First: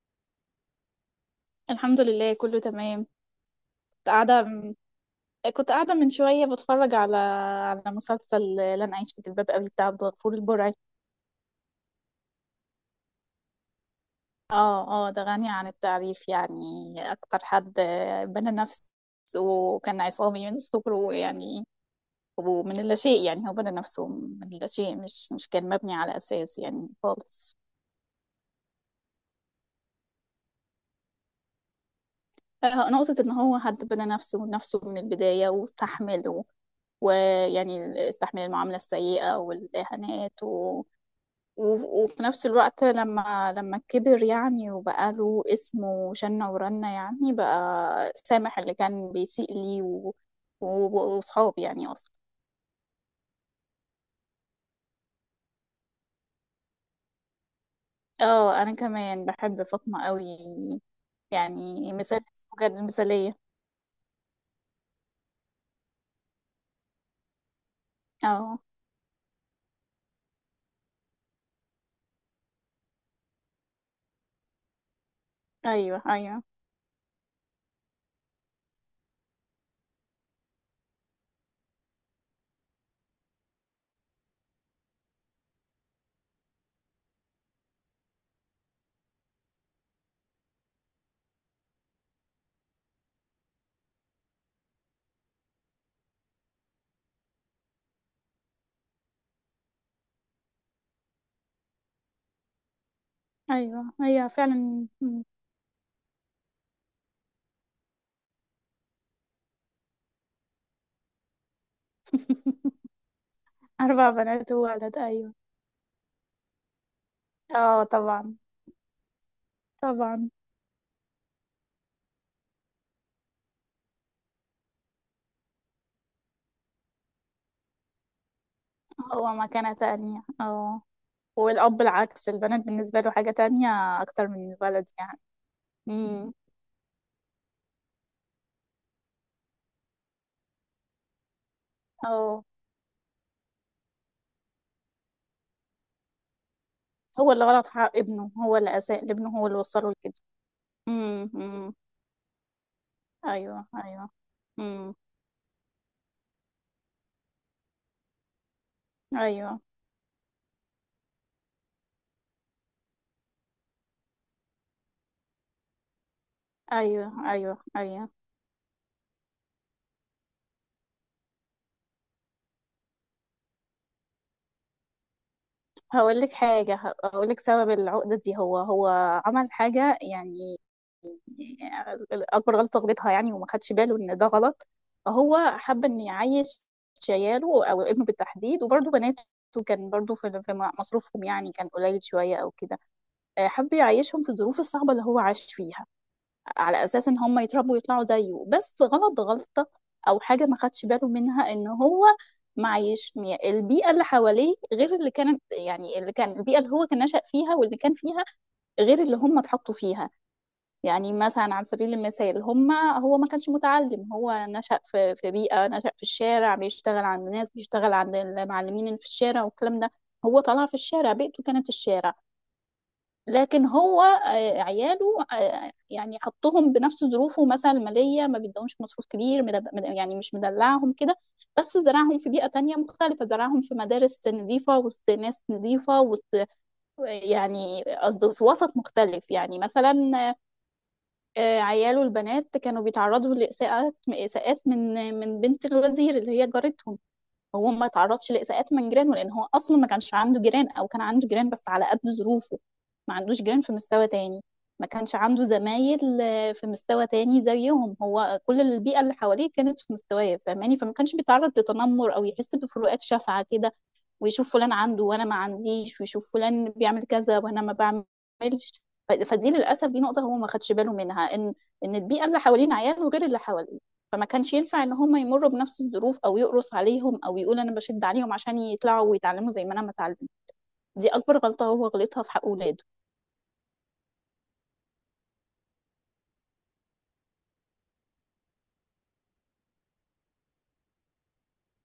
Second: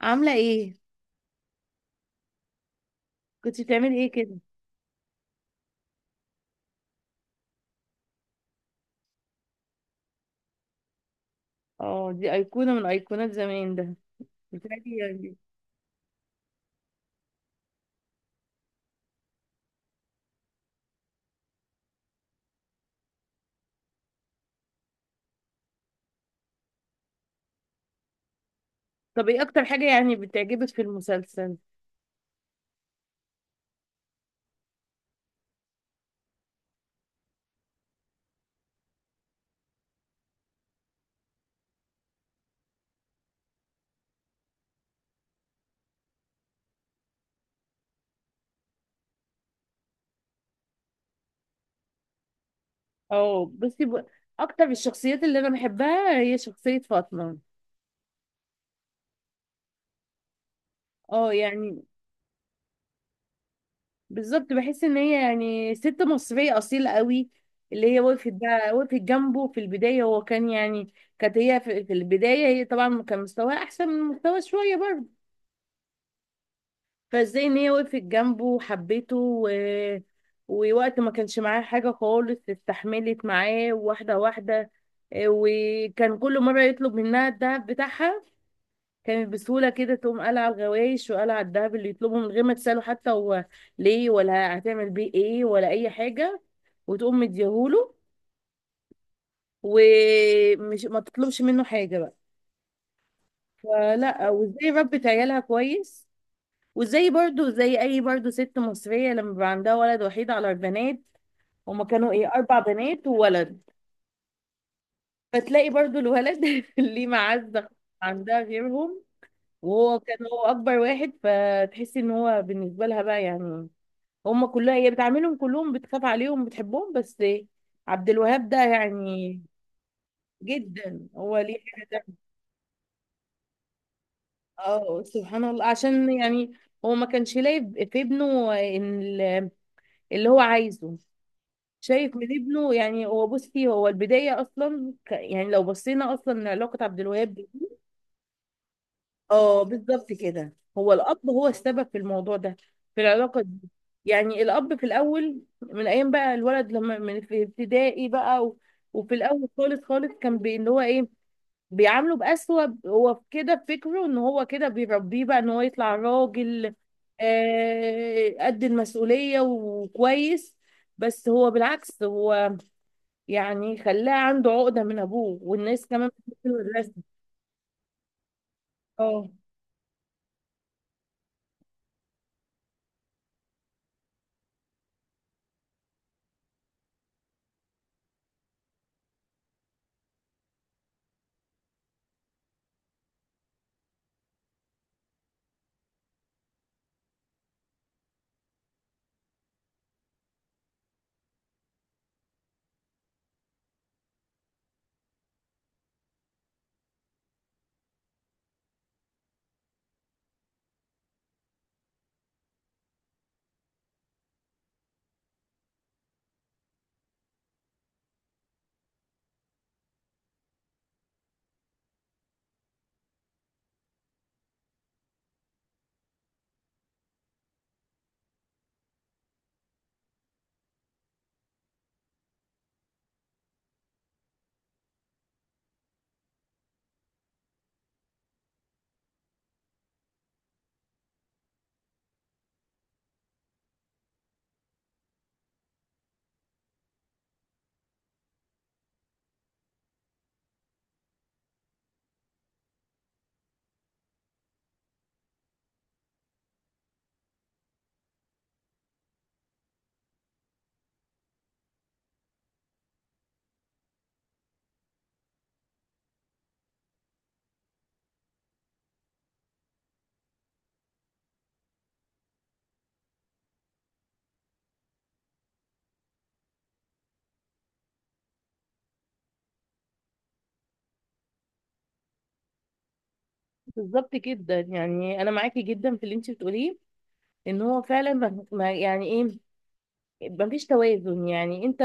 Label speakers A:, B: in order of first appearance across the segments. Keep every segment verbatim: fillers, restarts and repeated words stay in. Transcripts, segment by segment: A: عاملة ايه؟
B: الحمد لله، كله تمام.
A: كنت بتعملي
B: كنت
A: ايه كده؟
B: قاعدة كنت قاعدة من شوية بتفرج على على مسلسل لن أعيش في جلباب أبي بتاع عبد الغفور البرعي.
A: اه، دي أيقونة من أيقونات زمان ده. بتهيألي
B: اه، اه، ده
A: يعني.
B: غني عن التعريف يعني. أكتر حد بنى نفسه، وكان عصامي من صغره يعني، ومن اللاشيء يعني، هو بنى نفسه من اللاشيء، مش مش كان مبني على أساس يعني خالص.
A: طب ايه أكتر حاجة يعني بتعجبك في المسلسل؟
B: آه، نقطة إن هو حد بنى نفسه نفسه من البداية واستحمل، و- ويعني استحمل المعاملة السيئة والإهانات، وف- وفي نفس الوقت لما لما كبر يعني، وبقى له اسم وشنة ورنة يعني، بقى سامح اللي كان بيسيء لي، و- و- وصحاب يعني اصلا.
A: اه بصي ب... أكتر الشخصيات اللي أنا بحبها هي شخصية فاطمة.
B: اه، انا كمان بحب فاطمة قوي.
A: اه يعني.
B: يعني مثال بجد مثالية.
A: بالظبط، بحس إن هي يعني ست مصرية أصيلة قوي. اللي هي وقفت
B: اه،
A: بقى وقفت جنبه في البداية، هو كان يعني كانت هي في, في البداية، هي طبعا كان مستواها أحسن من مستوى شوية برضه.
B: ايوه، ايوه،
A: فازاي ان هي وقفت جنبه وحبته، و... ووقت ما كانش معاه حاجة خالص استحملت معاه واحدة واحدة. إيه، وكان كل مرة يطلب منها الدهب بتاعها، كانت بسهولة كده تقوم قالعة على الغوايش وقالعة على الدهب اللي يطلبه من غير ما تسأله حتى هو ليه ولا هتعمل بيه ايه ولا أي حاجة، وتقوم مديهوله، ومش ما تطلبش منه حاجة بقى.
B: ايوه هي
A: فلا، وازاي
B: فعلا
A: ربت
B: مم.
A: عيالها كويس. وزي برضو زي اي برضو ست مصرية لما بيبقى عندها ولد وحيد على البنات، هما كانوا ايه، اربع بنات وولد.
B: اربع بنات وولد، ايوه.
A: فتلاقي برضو الولد ليه معزة
B: اه، طبعا.
A: عندها غيرهم. وهو كان
B: طبعا،
A: هو اكبر واحد، فتحسي ان هو بالنسبة لها بقى يعني هما كلها، هي بتعاملهم كلهم، بتخاف عليهم بتحبهم، بس عبد الوهاب ده
B: هو
A: يعني
B: مكانة تانية، اه.
A: جدا هو ليه
B: والأب
A: حاجة.
B: العكس، البنات بالنسبة له حاجة تانية، أكتر من الولد
A: اه،
B: يعني.
A: سبحان الله، عشان
B: امم.
A: يعني هو ما كانش لاقي في ابنه ان ال- اللي هو عايزه، شايف من
B: اه،
A: ابنه. يعني هو بصي، هو البداية أصلا ك- يعني لو بصينا أصلا لعلاقة عبد
B: هو
A: الوهاب
B: اللي
A: دي-
B: غلط في حق ابنه، هو اللي أساء لابنه، هو اللي
A: اه
B: وصله
A: بالظبط
B: لكده.
A: كده، هو الأب
B: امم،
A: هو
B: امم.
A: السبب في الموضوع ده، في العلاقة
B: أيوه،
A: دي.
B: أيوه.
A: يعني الأب في
B: امم.
A: الأول من أيام بقى الولد لما من في ابتدائي بقى، و... وفي الأول
B: أيوه،
A: خالص خالص كان بي... اللي هو إيه، بيعامله بأسوأ. هو كده في فكره إن هو كده بيربيه بقى إن هو يطلع راجل
B: أيوه، أيوه، أيوه.
A: آه... قد المسؤولية وكويس، بس هو بالعكس هو يعني خلاه عنده عقدة من أبوه، والناس كمان
B: هقول لك
A: بتحبه
B: حاجة.
A: الرسم.
B: هقول لك سبب العقدة دي هو، هو
A: اه
B: عمل حاجة يعني. يعني أكبر غلطة غلطها يعني، وما خدش باله إن ده غلط. هو حب إن يعيش عياله، أو ابنه بالتحديد، وبرضه بناته. كان برضه في في مصروفهم يعني كان قليل شوية أو كده. آه، حب يعيشهم في الظروف الصعبة اللي هو عاش فيها، على اساس ان هم يتربوا يطلعوا زيه، بس غلط غلطة، او حاجة ما خدش باله منها، ان هو معيش البيئة اللي حواليه غير اللي كانت، يعني اللي كان البيئة اللي هو كان نشأ فيها واللي كان فيها غير اللي هم اتحطوا فيها. يعني مثلا، على سبيل المثال، هم هو ما كانش متعلم، هو نشأ في في بيئة، نشأ في الشارع، بيشتغل عند ناس، بيشتغل عند المعلمين اللي في الشارع والكلام ده. هو طلع في الشارع، بيئته كانت الشارع. لكن هو آه، عياله آه، يعني حطهم بنفس ظروفه، مثلا المالية، ما بيدهمش مصروف كبير، مدد- مد- يعني مش مدلعهم كده. بس زرعهم في بيئة تانية مختلفة، زرعهم في مدارس نظيفة، وسط ناس نظيفة، وسط، يعني قصدي في وسط مختلف يعني مثلا. آه، عياله البنات كانوا بيتعرضوا لإساءات، إساءات من من بنت الوزير اللي هي جارتهم. هو ما تعرضش لإساءات من جيرانه، لأن هو أصلا ما كانش عنده جيران، أو كان عنده جيران بس على قد ظروفه، ما عندوش جيران في مستوى تاني. ما كانش عنده زمايل آه، في مستوى تاني زيهم، هو كل البيئة اللي حواليه كانت في مستواه، فاهماني؟ فما كانش بيتعرض لتنمر، أو يحس بفروقات شاسعة كده، ويشوف فلان عنده وانا ما عنديش، ويشوف فلان بيعمل كذا وانا ما بعملش. ف- فدي للاسف، دي نقطه هو ما خدش باله منها، ان ان البيئه اللي حوالين عياله غير اللي حواليه. فما كانش ينفع ان هم يمروا بنفس الظروف، او يقرص عليهم، او يقول انا بشد عليهم عشان يطلعوا ويتعلموا زي ما انا ما اتعلمت. دي اكبر غلطه هو غلطها في حق اولاده.
A: بالظبط جدا، يعني أنا معاكي جدا في اللي أنت بتقوليه. إن هو فعلا ما ما- يعني إيه، مفيش توازن. يعني أنت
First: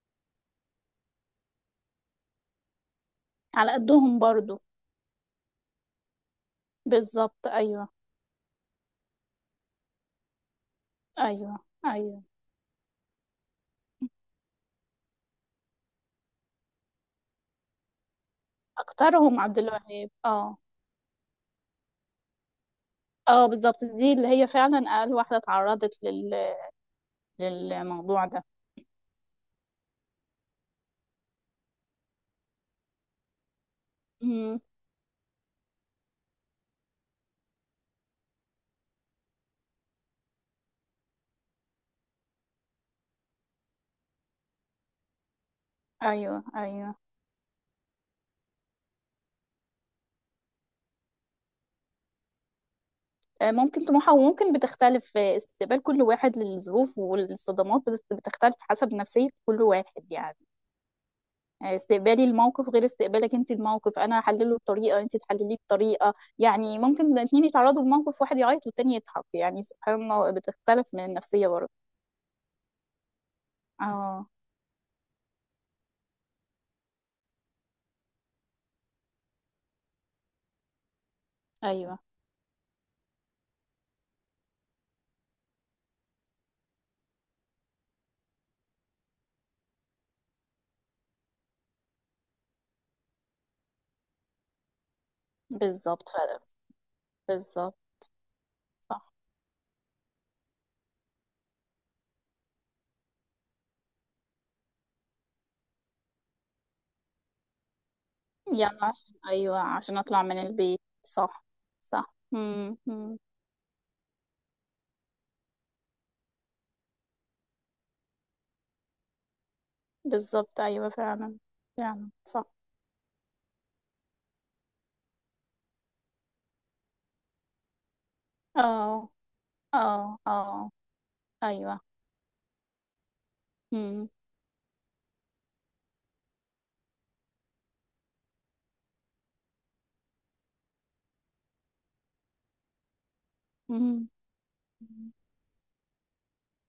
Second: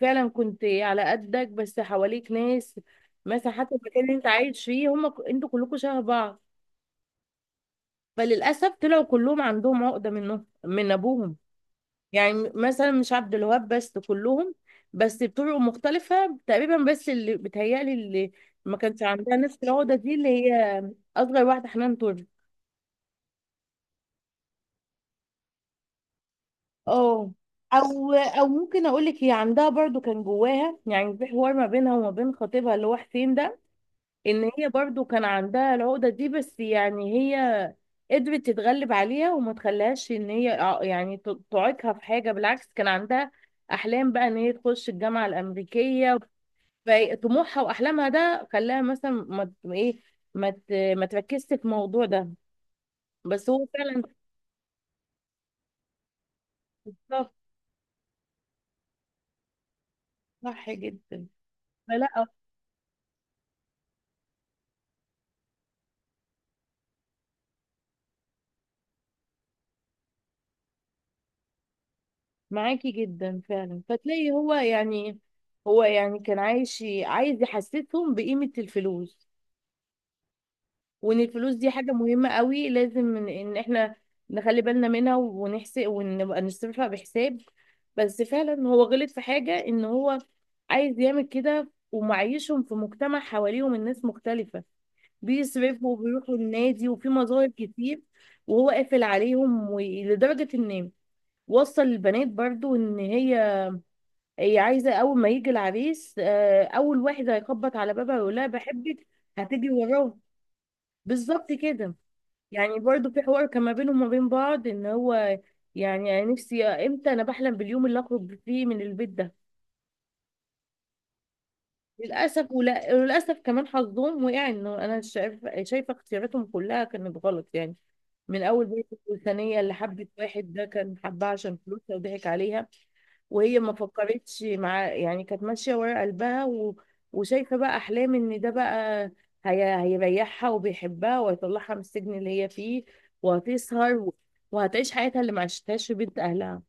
A: فعلا كنت على قدك، بس حواليك ناس، مثلا
B: على
A: حتى المكان اللي
B: قدهم
A: أنت
B: برضو.
A: عايش فيه هم ك- أنتوا كلكم شبه بعض.
B: بالظبط، ايوه.
A: فللأسف طلعوا كلهم عندهم عقدة منه، من أبوهم.
B: ايوه، ايوه،
A: يعني مثلا مش عبد الوهاب بس، كلهم، بس بطرق مختلفة تقريبا. بس اللي بتهيألي اللي ما كانش عندها
B: اكترهم
A: نفس
B: عبد
A: العقدة
B: الوهاب،
A: دي اللي هي
B: اه.
A: أصغر واحدة، حنان ترك.
B: اه، بالظبط، دي اللي هي فعلا اقل واحده اتعرضت لل...
A: اه. أو
B: للموضوع
A: أو ممكن أقول لك، هي عندها برضو كان جواها، يعني في حوار ما بينها وما بين خطيبها اللي هو حسين ده، إن
B: ده.
A: هي برضو كان عندها العقدة دي، بس يعني هي قدرت تتغلب عليها وما تخليهاش إن هي ع- يعني ت- تعيقها في حاجة. بالعكس كان عندها أحلام بقى إن هي تخش الجامعة الأمريكية.
B: ايوه، ايوه.
A: فطموحها واحلامها ده خلاها مثلا ما ما ايه، ما ت- ما تركزش في الموضوع ده. بس
B: آه،
A: هو
B: ممكن
A: فعلا.
B: طموحها، وممكن بتختلف، آه، استقبال كل واحد للظروف
A: صح،
B: والصدمات بتس- بتختلف حسب نفسية كل واحد يعني.
A: صح جدا.
B: آه، استقبالي
A: فلا،
B: الموقف غير استقبالك انت الموقف، انا احلله بطريقة، انت تحلليه بطريقة. يعني ممكن الاتنين يتعرضوا لموقف، واحد يعيط والتاني يضحك، يعني سبحان الله، بتختلف من النفسية برضه.
A: معاكي جدا فعلا.
B: اه.
A: فتلاقي هو يعني هو يعني كان عايش عايز يحسسهم بقيمة الفلوس، وان الفلوس دي حاجة
B: ايوه
A: مهمة قوي، لازم ان إن احنا نخلي بالنا منها ونحسب ونبقى نصرفها بحساب. بس فعلا هو غلط في حاجة، ان هو عايز يعمل كده ومعيشهم في مجتمع حواليهم الناس مختلفة، بيصرفوا
B: بالظبط، ف-
A: وبيروحوا النادي وفي مظاهر
B: بالظبط.
A: كتير، وهو قافل
B: صح.
A: عليهم. ولدرجة ان وصل البنات برضو، ان هي هي عايزة اول ما يجي العريس آه، اول واحد هيخبط على بابها يقول لها
B: يعني
A: بحبك
B: عشان، ايوه،
A: هتيجي
B: عشان
A: وراه،
B: اطلع من البيت، صح.
A: بالظبط كده.
B: صح، امم.
A: يعني برضو في حوار كان ما بينهم وما بين بعض، ان هو يعني أنا نفسي آه، امتى انا بحلم باليوم اللي اخرج فيه من البيت ده.
B: بالظبط، ايوه فعلا. فعلا، صح.
A: للاسف ولا- وللاسف كمان حظهم وقع انه، انا شايفه شايفه اختياراتهم كلها كانت غلط يعني. من اول بيت
B: اه،
A: الثانيه اللي
B: اه،
A: حبت واحد ده
B: اه.
A: كان حبها عشان
B: ايوه.
A: فلوسها وضحك عليها، وهي ما
B: امم،
A: فكرتش مع، يعني كانت ماشيه ورا قلبها، و... وشايفه بقى احلام ان ده بقى هي... هيريحها وبيحبها وهيطلعها من السجن اللي هي فيه، وهتسهر،
B: امم.
A: و... وهتعيش حياتها اللي ما عشتهاش في بيت اهلها.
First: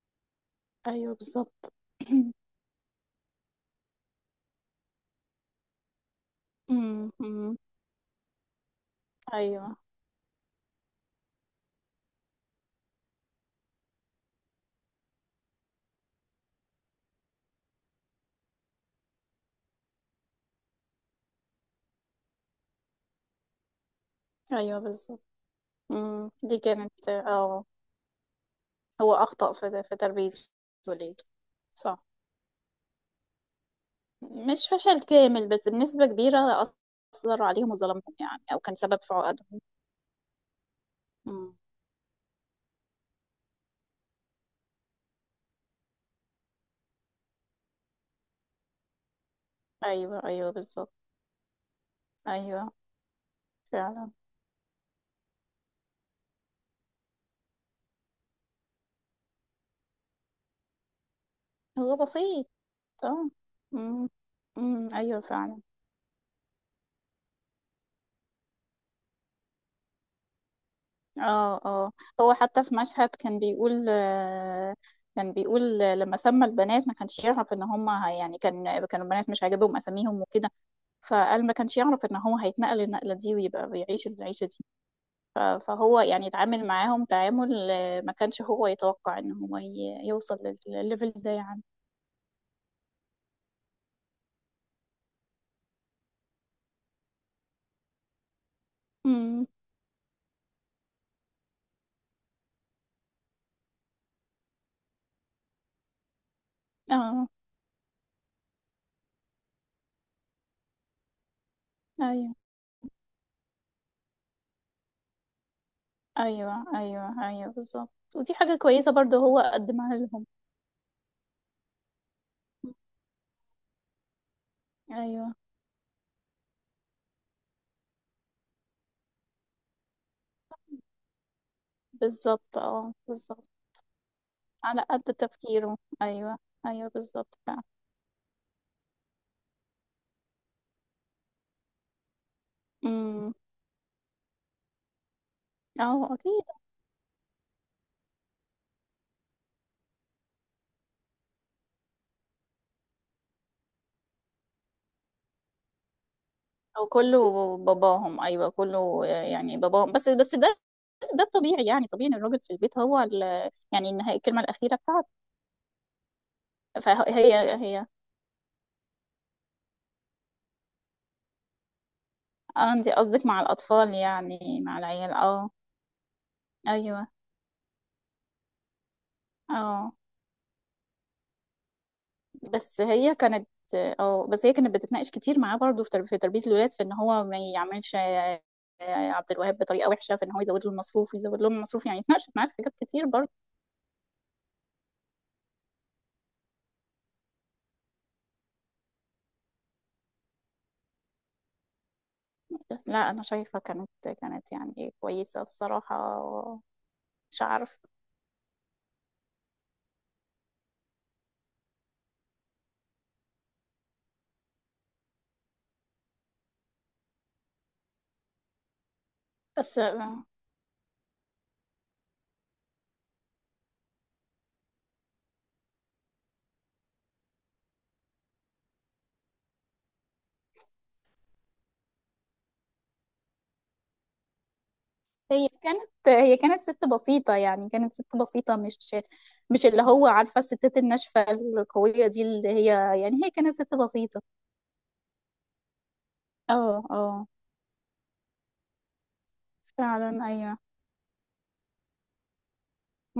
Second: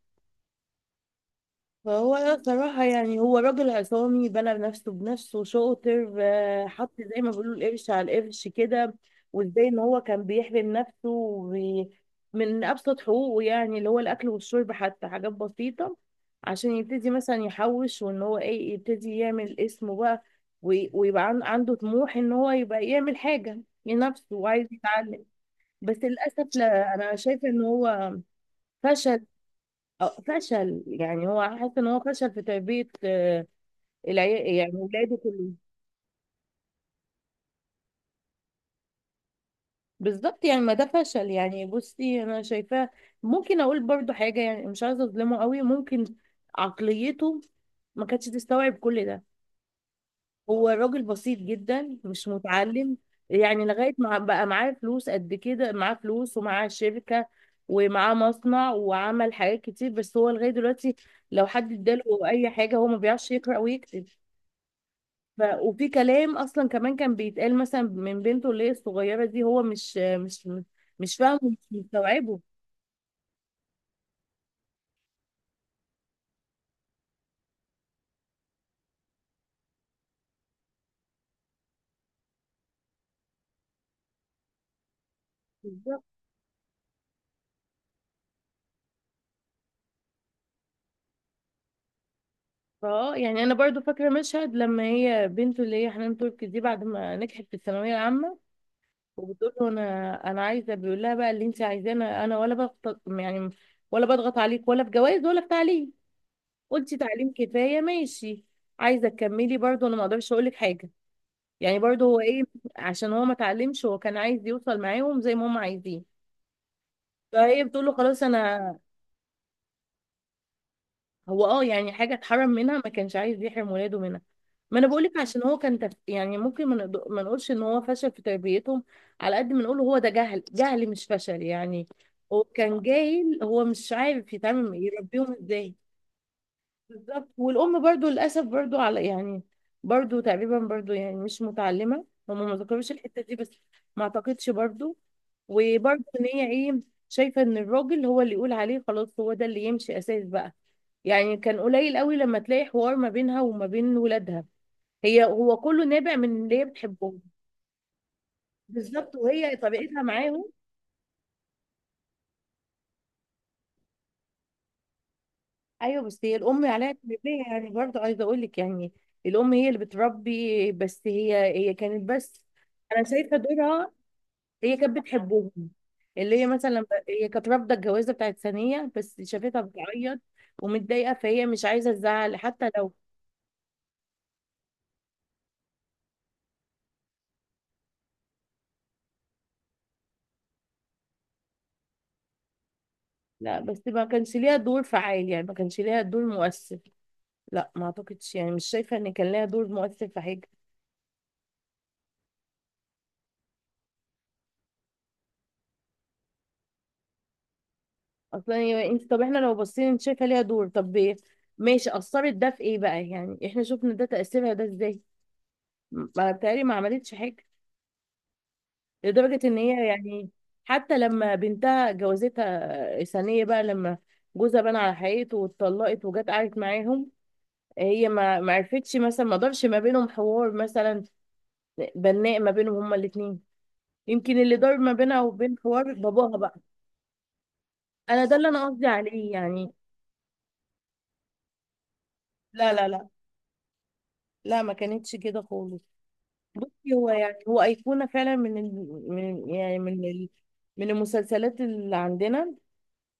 B: ايوه، بالظبط.
A: فهو صراحة يعني هو راجل عصامي بنى نفسه بنفسه، شاطر، آه، حط
B: امم،
A: زي ما بيقولوا
B: امم.
A: القرش على القرش كده. وازاي
B: ايوه،
A: ان هو كان بيحرم نفسه وبي- من ابسط حقوقه، يعني اللي هو الاكل والشرب، حتى حاجات بسيطة، عشان يبتدي مثلا يحوش وان هو ايه، يبتدي يعمل اسمه بقى، وي- ويبقى عن- عنده طموح ان هو يبقى يعمل حاجة لنفسه وعايز
B: ايوه، بالظبط.
A: يتعلم. بس
B: امم
A: للأسف
B: دي
A: لا،
B: كانت
A: أنا شايفة إن
B: اه
A: هو
B: هو
A: فشل.
B: اخطأ في في
A: آه،
B: تربية
A: فشل
B: وليد.
A: يعني هو حاسس ان هو
B: صح.
A: فشل في تربية آه، العيال،
B: مش
A: يعني
B: فشل
A: ولاده
B: كامل،
A: كلهم.
B: بس بنسبة كبيرة أثر عليهم وظلمهم يعني، أو كان سبب في عقدهم.
A: بالظبط، يعني ما ده فشل
B: امم.
A: يعني، بصي انا شايفاه. ممكن اقول برضو حاجة، يعني مش عايزة اظلمه قوي، ممكن عقليته ما كانتش تستوعب كل ده.
B: أيوه، أيوه،
A: هو
B: بالظبط.
A: راجل بسيط جدا، مش
B: أيوه
A: متعلم. يعني لغاية
B: فعلا.
A: ما بقى معاه فلوس قد كده، معاه فلوس ومعاه شركة ومعاه مصنع وعمل حاجات كتير، بس هو لغاية دلوقتي لو حد
B: هو
A: اداله
B: بسيط،
A: اي حاجة هو ما بيعرفش
B: اه.
A: يقرأ ويكتب.
B: امم، امم. أيوه
A: ف...
B: فعلا.
A: وفي كلام اصلا كمان كان بيتقال مثلا من بنته اللي هي الصغيره دي، هو مش مش مش فاهمه ومش
B: اه، اه، هو
A: مستوعبه.
B: حتى في مشهد كان بيقول، آه، كان بيقول، آه، لما سمى البنات ما كانش يعرف، ان هم هي- يعني كان كانوا البنات مش عاجبهم اساميهم وكده. فقال ما كانش يعرف ان هو هيتنقل النقلة دي، ويبقى بيعيش العيشة دي. ف- فهو
A: بالظبط.
B: يعني اتعامل معاهم تعامل، آه، ما كانش هو يتوقع ان هو ي- يوصل لل- للليفل ده يعني.
A: اه يعني انا برضو فاكره مشهد لما هي بنته اللي هي حنان تركي دي بعد ما نجحت في الثانويه العامه،
B: امم.
A: وبتقول له انا انا عايزه، بيقول لها بقى اللي انت عايزاه، انا ولا بضغط يعني، ولا بضغط عليك، ولا في جواز، ولا في تعليم. قلتي
B: اه،
A: تعليم كفايه، ماشي. عايزه تكملي برضو، انا ما اقدرش اقول لك حاجه. يعني برضو هو
B: ايوه،
A: ايه، عشان هو ما اتعلمش، هو كان عايز يوصل معاهم زي ما هم عايزين.
B: ايوه، ايوه، ايوه
A: فهي بتقول
B: بالظبط،
A: له خلاص
B: ودي حاجة
A: انا.
B: كويسة برضه هو قدمها لهم.
A: هو اه يعني حاجه اتحرم منها ما كانش عايز يحرم ولاده منها. ما انا بقول لك،
B: ايوه،
A: عشان هو كان تف... يعني ممكن ما نقد- ما نقولش ان هو فشل في تربيتهم، على قد ما نقول هو ده جهل، جهل مش فشل يعني. هو
B: بالظبط،
A: كان
B: اه
A: جاهل،
B: بالظبط.
A: هو مش عارف يتعامل
B: على قد
A: يربيهم ازاي.
B: تفكيره، ايوه. ايوه
A: بالظبط.
B: بالظبط فعلا.
A: والام برضو للاسف برضو على يعني برضو تقريبا برضو يعني مش متعلمه، هم ما ذكروش الحته
B: امم،
A: دي، بس ما اعتقدش برضو. وبرضو
B: اه
A: ان
B: اكيد.
A: هي ايه، شايفه ان الراجل هو اللي يقول عليه خلاص هو ده اللي يمشي اساس بقى. يعني كان قليل قوي لما تلاقي حوار ما بينها وما بين ولادها. هي هو كله نابع من اللي هي
B: او كله
A: بتحبهم.
B: باباهم، ايوه كله
A: بالظبط، وهي
B: يعني باباهم،
A: طريقتها
B: بس بس
A: معاهم.
B: ده ده الطبيعي يعني، طبيعي ان الراجل في البيت هو ال يعني النهاية الكلمه الاخيره بتاعته.
A: ايوه، بس هي الام عليها
B: فهي
A: تربيه، يعني
B: هي
A: برضه عايزه اقول لك يعني، الام هي اللي بتربي، بس هي هي كانت بس
B: اه، انت
A: انا
B: قصدك
A: شايفه
B: مع
A: دورها،
B: الاطفال يعني
A: هي
B: مع
A: كانت
B: العيال، اه.
A: بتحبهم. اللي هي مثلا لما-
B: ايوه.
A: هي كانت رافضه الجوازه بتاعت ثانيه، بس شافتها
B: اه
A: بتعيط ومتضايقه، فهي مش عايزه تزعل حتى
B: بس
A: لو.
B: هي كانت اه، بس هي كانت بتتناقش كتير معاه برضه في ترب- في تربيه الولاد، في ان هو ما يعملش آه، عبد الوهاب بطريقه وحشه، في ان هو يزود له المصروف، ويزود لهم المصروف يعني، اتناقشت معاه في حاجات كتير برضه.
A: لا، بس ما كانش ليها دور فعال، يعني ما كانش ليها دور مؤثر. لا ما اعتقدش، يعني مش شايفه ان كان ليها دور مؤثر في حاجه
B: لا أنا شايفة كانت كانت يعني كويسة الصراحة، مش عارف.
A: اصلا. يعني انت طب احنا لو بصينا، انت شايفه ليها دور، طب إيه؟ ماشي، اثرت ده في ايه بقى، يعني احنا شفنا ده تاثيرها ده ازاي. ما بتهيألي ما عملتش حاجه، لدرجه ان
B: بس
A: هي يعني حتى لما بنتها جوازتها ثانيه بقى، لما جوزها بان على حقيقته واتطلقت وجت قعدت معاهم، هي ما ما عرفتش مثلا، ما دارش ما بينهم حوار مثلا، بناء ما بينهم هما الاثنين. يمكن اللي دار ما بينها
B: هي
A: وبين
B: كانت
A: حوار باباها
B: هي
A: بقى.
B: كانت ست بسيطة، يعني كانت ست
A: انا ده اللي
B: بسيطة،
A: انا
B: مش
A: قصدي عليه
B: مش
A: يعني.
B: اللي هو عارفة الستات الناشفة القوية دي اللي هي،
A: لا لا لا.
B: يعني هي كانت ست بسيطة.
A: لا، ما كانتش كده خالص.
B: اه،
A: بصي هو
B: اه،
A: يعني هو أيقونة فعلا من ال... من يعني من
B: فعلا.
A: ال...
B: ايوه.
A: من المسلسلات اللي عندنا،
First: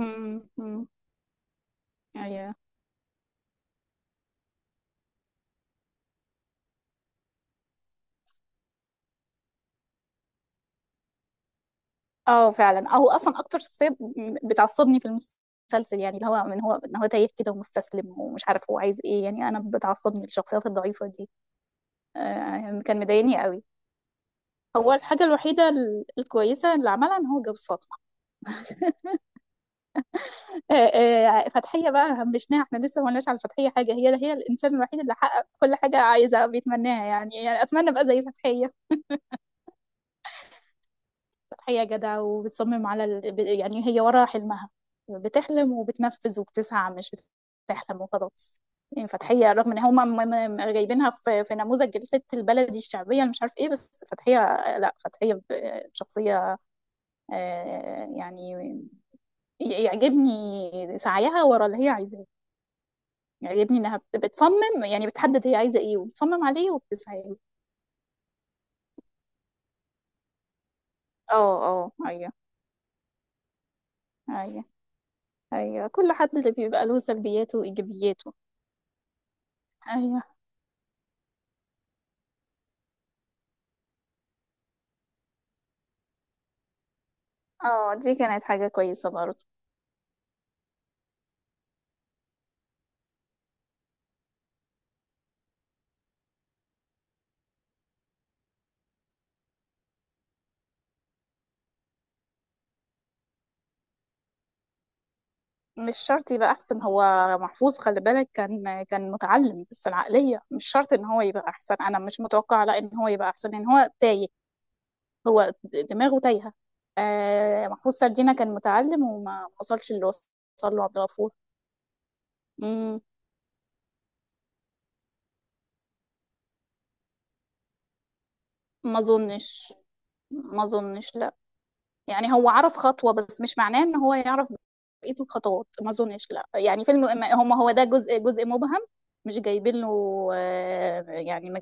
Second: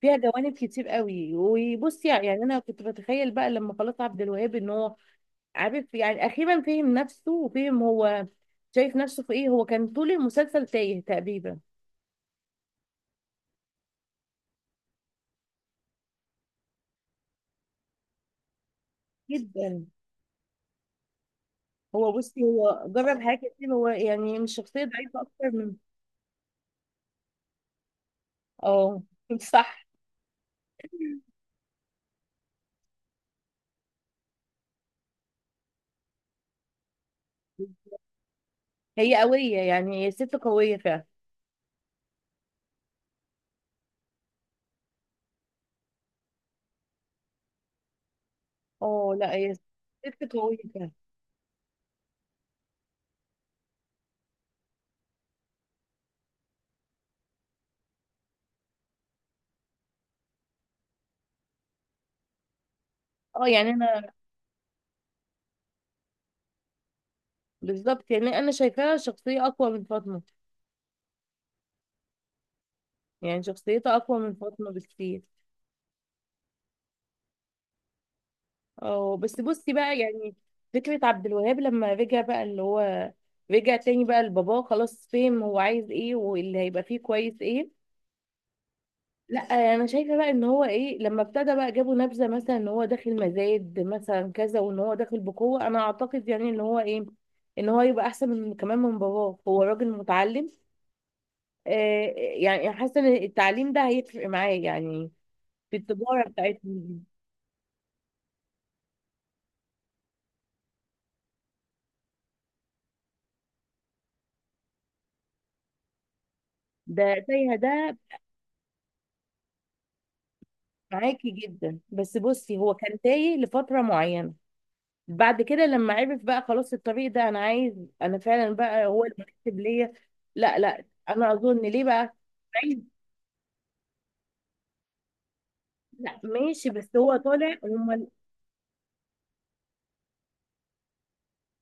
A: فيها جوانب
B: أمم.
A: كتير قوي. وبصي يعني،
B: ايوه،
A: أنا كنت بتخيل بقى لما خلاص عبد الوهاب إن هو عارف يعني أخيرا فهم نفسه، وفهم هو شايف نفسه في إيه. هو كان طول المسلسل تايه تقريبا.
B: اه فعلا، او اصلا اكتر شخصية ب- بتعصبني في المسلسل، يعني اللي هو من هو، ان هو تايه كده ومستسلم، ومش عارف هو عايز ايه يعني، انا
A: جدا.
B: بتعصبني الشخصيات الضعيفة دي.
A: هو بصي
B: آه،
A: هو
B: كان
A: جرب حاجات
B: مضايقني قوي.
A: كتير، هو يعني مش شخصية
B: هو
A: ضعيفة
B: الحاجة
A: أكتر
B: الوحيدة
A: من.
B: ال- الكويسة اللي عملها ان هو جوز فاطمة.
A: اه. صح.
B: آه، آه، فتحية بقى همشناها، احنا لسه ما قلناش على فتحية حاجة. هي هي الانسان الوحيد اللي حقق كل حاجة عايزها بيتمناها يعني، يعني اتمنى ابقى زي فتحية.
A: هي قوية، يعني هي ست قوية فعلا.
B: فتحية جدع، وبتصمم على ال... ب- يعني هي ورا حلمها، بتحلم وبتنفذ وبتسعى، مش بتحلم وخلاص. يعني
A: اه لا،
B: فتحية
A: هي
B: رغم ان هم م-
A: ست
B: م-
A: قوية
B: م-
A: فعلا.
B: جايبينها في في نموذج جلسة البلدي الشعبية اللي مش عارف ايه، بس فتحية لا، فتحية ب- شخصية، آه، يعني ي- يعجبني سعيها ورا اللي هي عايزاه.
A: اه يعني
B: يعجبني انها
A: انا.
B: بت- بتصمم، يعني بتحدد هي عايزه ايه، وبتصمم عليه، وبتسعى له.
A: بالظبط، يعني انا شايفاها شخصيه اقوى من فاطمه،
B: اه، اه، ايوه،
A: يعني شخصيتها اقوى من
B: ايوه،
A: فاطمه بكتير.
B: ايوه، كل حد اللي بيبقى له سلبياته وايجابياته.
A: اه، بس بصي بقى
B: ايوه.
A: يعني فكره عبد الوهاب لما رجع بقى اللي هو رجع تاني بقى لباباه، خلاص فهم هو عايز ايه واللي هيبقى فيه كويس ايه.
B: اه، دي كانت حاجه كويسه
A: لا،
B: برضه.
A: انا شايفه بقى ان هو ايه، لما ابتدى بقى جابوا نبذه مثلا ان هو داخل مزايد مثلا كذا وان هو داخل بقوه، انا اعتقد يعني ان هو ايه، ان هو يبقى احسن من كمان من باباه. هو راجل متعلم، آه، يعني حاسه ان التعليم ده هيفرق معاه يعني، في
B: مش
A: التجارة
B: شرط يبقى
A: بتاعتهم
B: احسن،
A: دي.
B: هو محفوظ خلي بالك كان كان متعلم، بس العقليه مش شرط ان هو يبقى احسن، انا مش متوقعه لا ان هو يبقى احسن، ان هو تايه. هو دماغه تايهه.
A: ده تايهة
B: آه، محفوظ
A: ده.
B: سردينة كان متعلم وما وصلش اللي وصل له عبد
A: معاكي
B: الغفور.
A: جدا، بس بصي هو كان
B: مم.
A: تايه لفترة معينة، بعد كده لما عرف بقى خلاص الطريق ده انا عايز، انا فعلا بقى
B: ما
A: هو المناسب
B: اظنش،
A: ليا. لا
B: ما
A: لا،
B: اظنش،
A: انا
B: لا.
A: اظن ليه بقى
B: يعني هو عرف
A: عايز.
B: خطوة، بس مش معناه ان هو يعرف بقية الخطوات، ما
A: لا
B: اظنش، لا
A: ماشي،
B: يعني
A: بس
B: فيلم.
A: هو
B: هم
A: طالع
B: هو ده
A: هم.
B: جزء جزء مبهم، مش جايبين له، آه، يعني ما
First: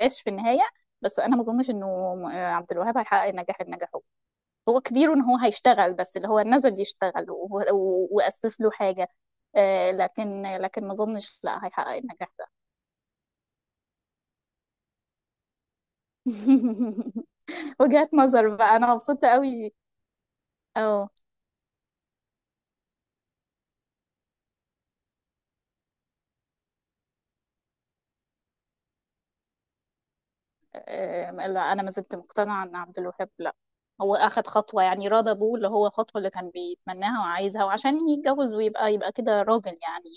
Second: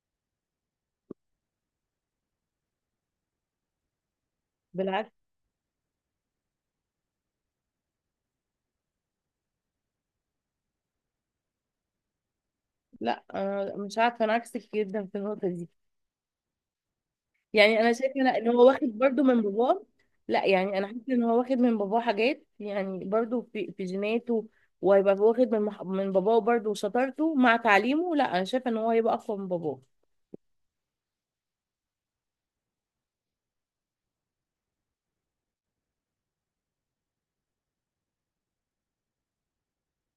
B: جاش في النهاية. بس انا ما اظنش انه آه، عبد الوهاب هيحقق النجاح اللي نجحه. هو
A: بالعكس.
B: كبير ان هو هيشتغل، بس اللي هو نزل يشتغل و- و- واسس له حاجة، آه، لكن لكن ما اظنش لا هيحقق النجاح ده.
A: لا أنا مش عارفة، انا عكسك جدا في النقطة دي. يعني انا شايفه
B: وجهات
A: لا، ان
B: نظر
A: هو
B: بقى، انا
A: واخد برضو
B: مبسوطة
A: من
B: قوي.
A: باباه. لا يعني انا حاسه
B: اه.
A: ان هو واخد من باباه حاجات يعني برضو في في جيناته، وهيبقى واخد من مح- من باباه برضو وشطارته مع تعليمه. لا، انا شايفه ان هو هيبقى اقوى من باباه.
B: آه، لا انا ما زلت مقتنعه ان عبد الوهاب لا، هو اخد خطوه يعني راضى بيه، اللي هو خطوه اللي كان بيتمناها وعايزها، وعشان يتجوز ويبقى يبقى كده راجل يعني.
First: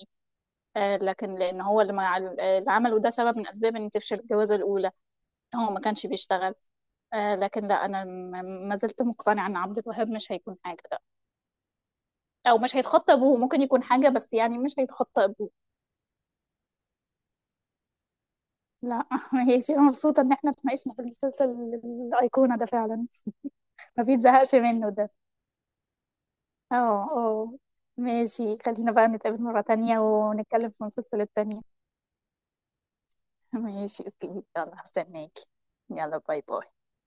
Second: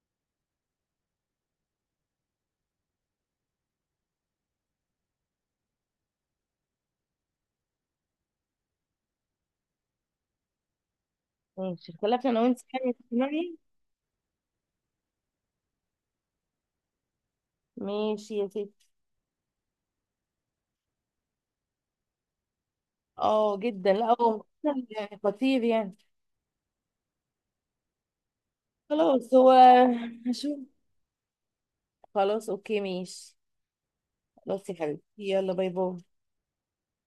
B: آه، لكن لان هو اللي ما اللي عمله ده سبب من اسباب ان تفشل الجوازه الاولى، هو ما كانش بيشتغل. آه، لكن لا، انا م- ما زلت مقتنعه ان عبد الوهاب مش هيكون حاجه ده.
A: ماشي، اختلفنا انا
B: او
A: وانت،
B: مش
A: يعني
B: هيتخطى ابوه،
A: تقنعني.
B: ممكن يكون حاجه، بس يعني مش هيتخطى ابوه.
A: ماشي يا ستي.
B: لا هي شيء مبسوطه ان احنا اتناقشنا في المسلسل الايقونه ده، فعلا
A: اه جدا،
B: ما
A: لا هو
B: بيتزهقش منه ده.
A: يعني خطير يعني.
B: اه، اه. ماشي، خلينا بقى
A: خلاص
B: نتقابل
A: هو،
B: مرة تانية
A: هشوف.
B: ونتكلم في سلسلة تانية.
A: خلاص اوكي ماشي.
B: ماشي، اوكي.
A: خلاص يا
B: يلا
A: حبيبتي،
B: هستناكي.
A: يلا باي باي.
B: يلا، باي باي.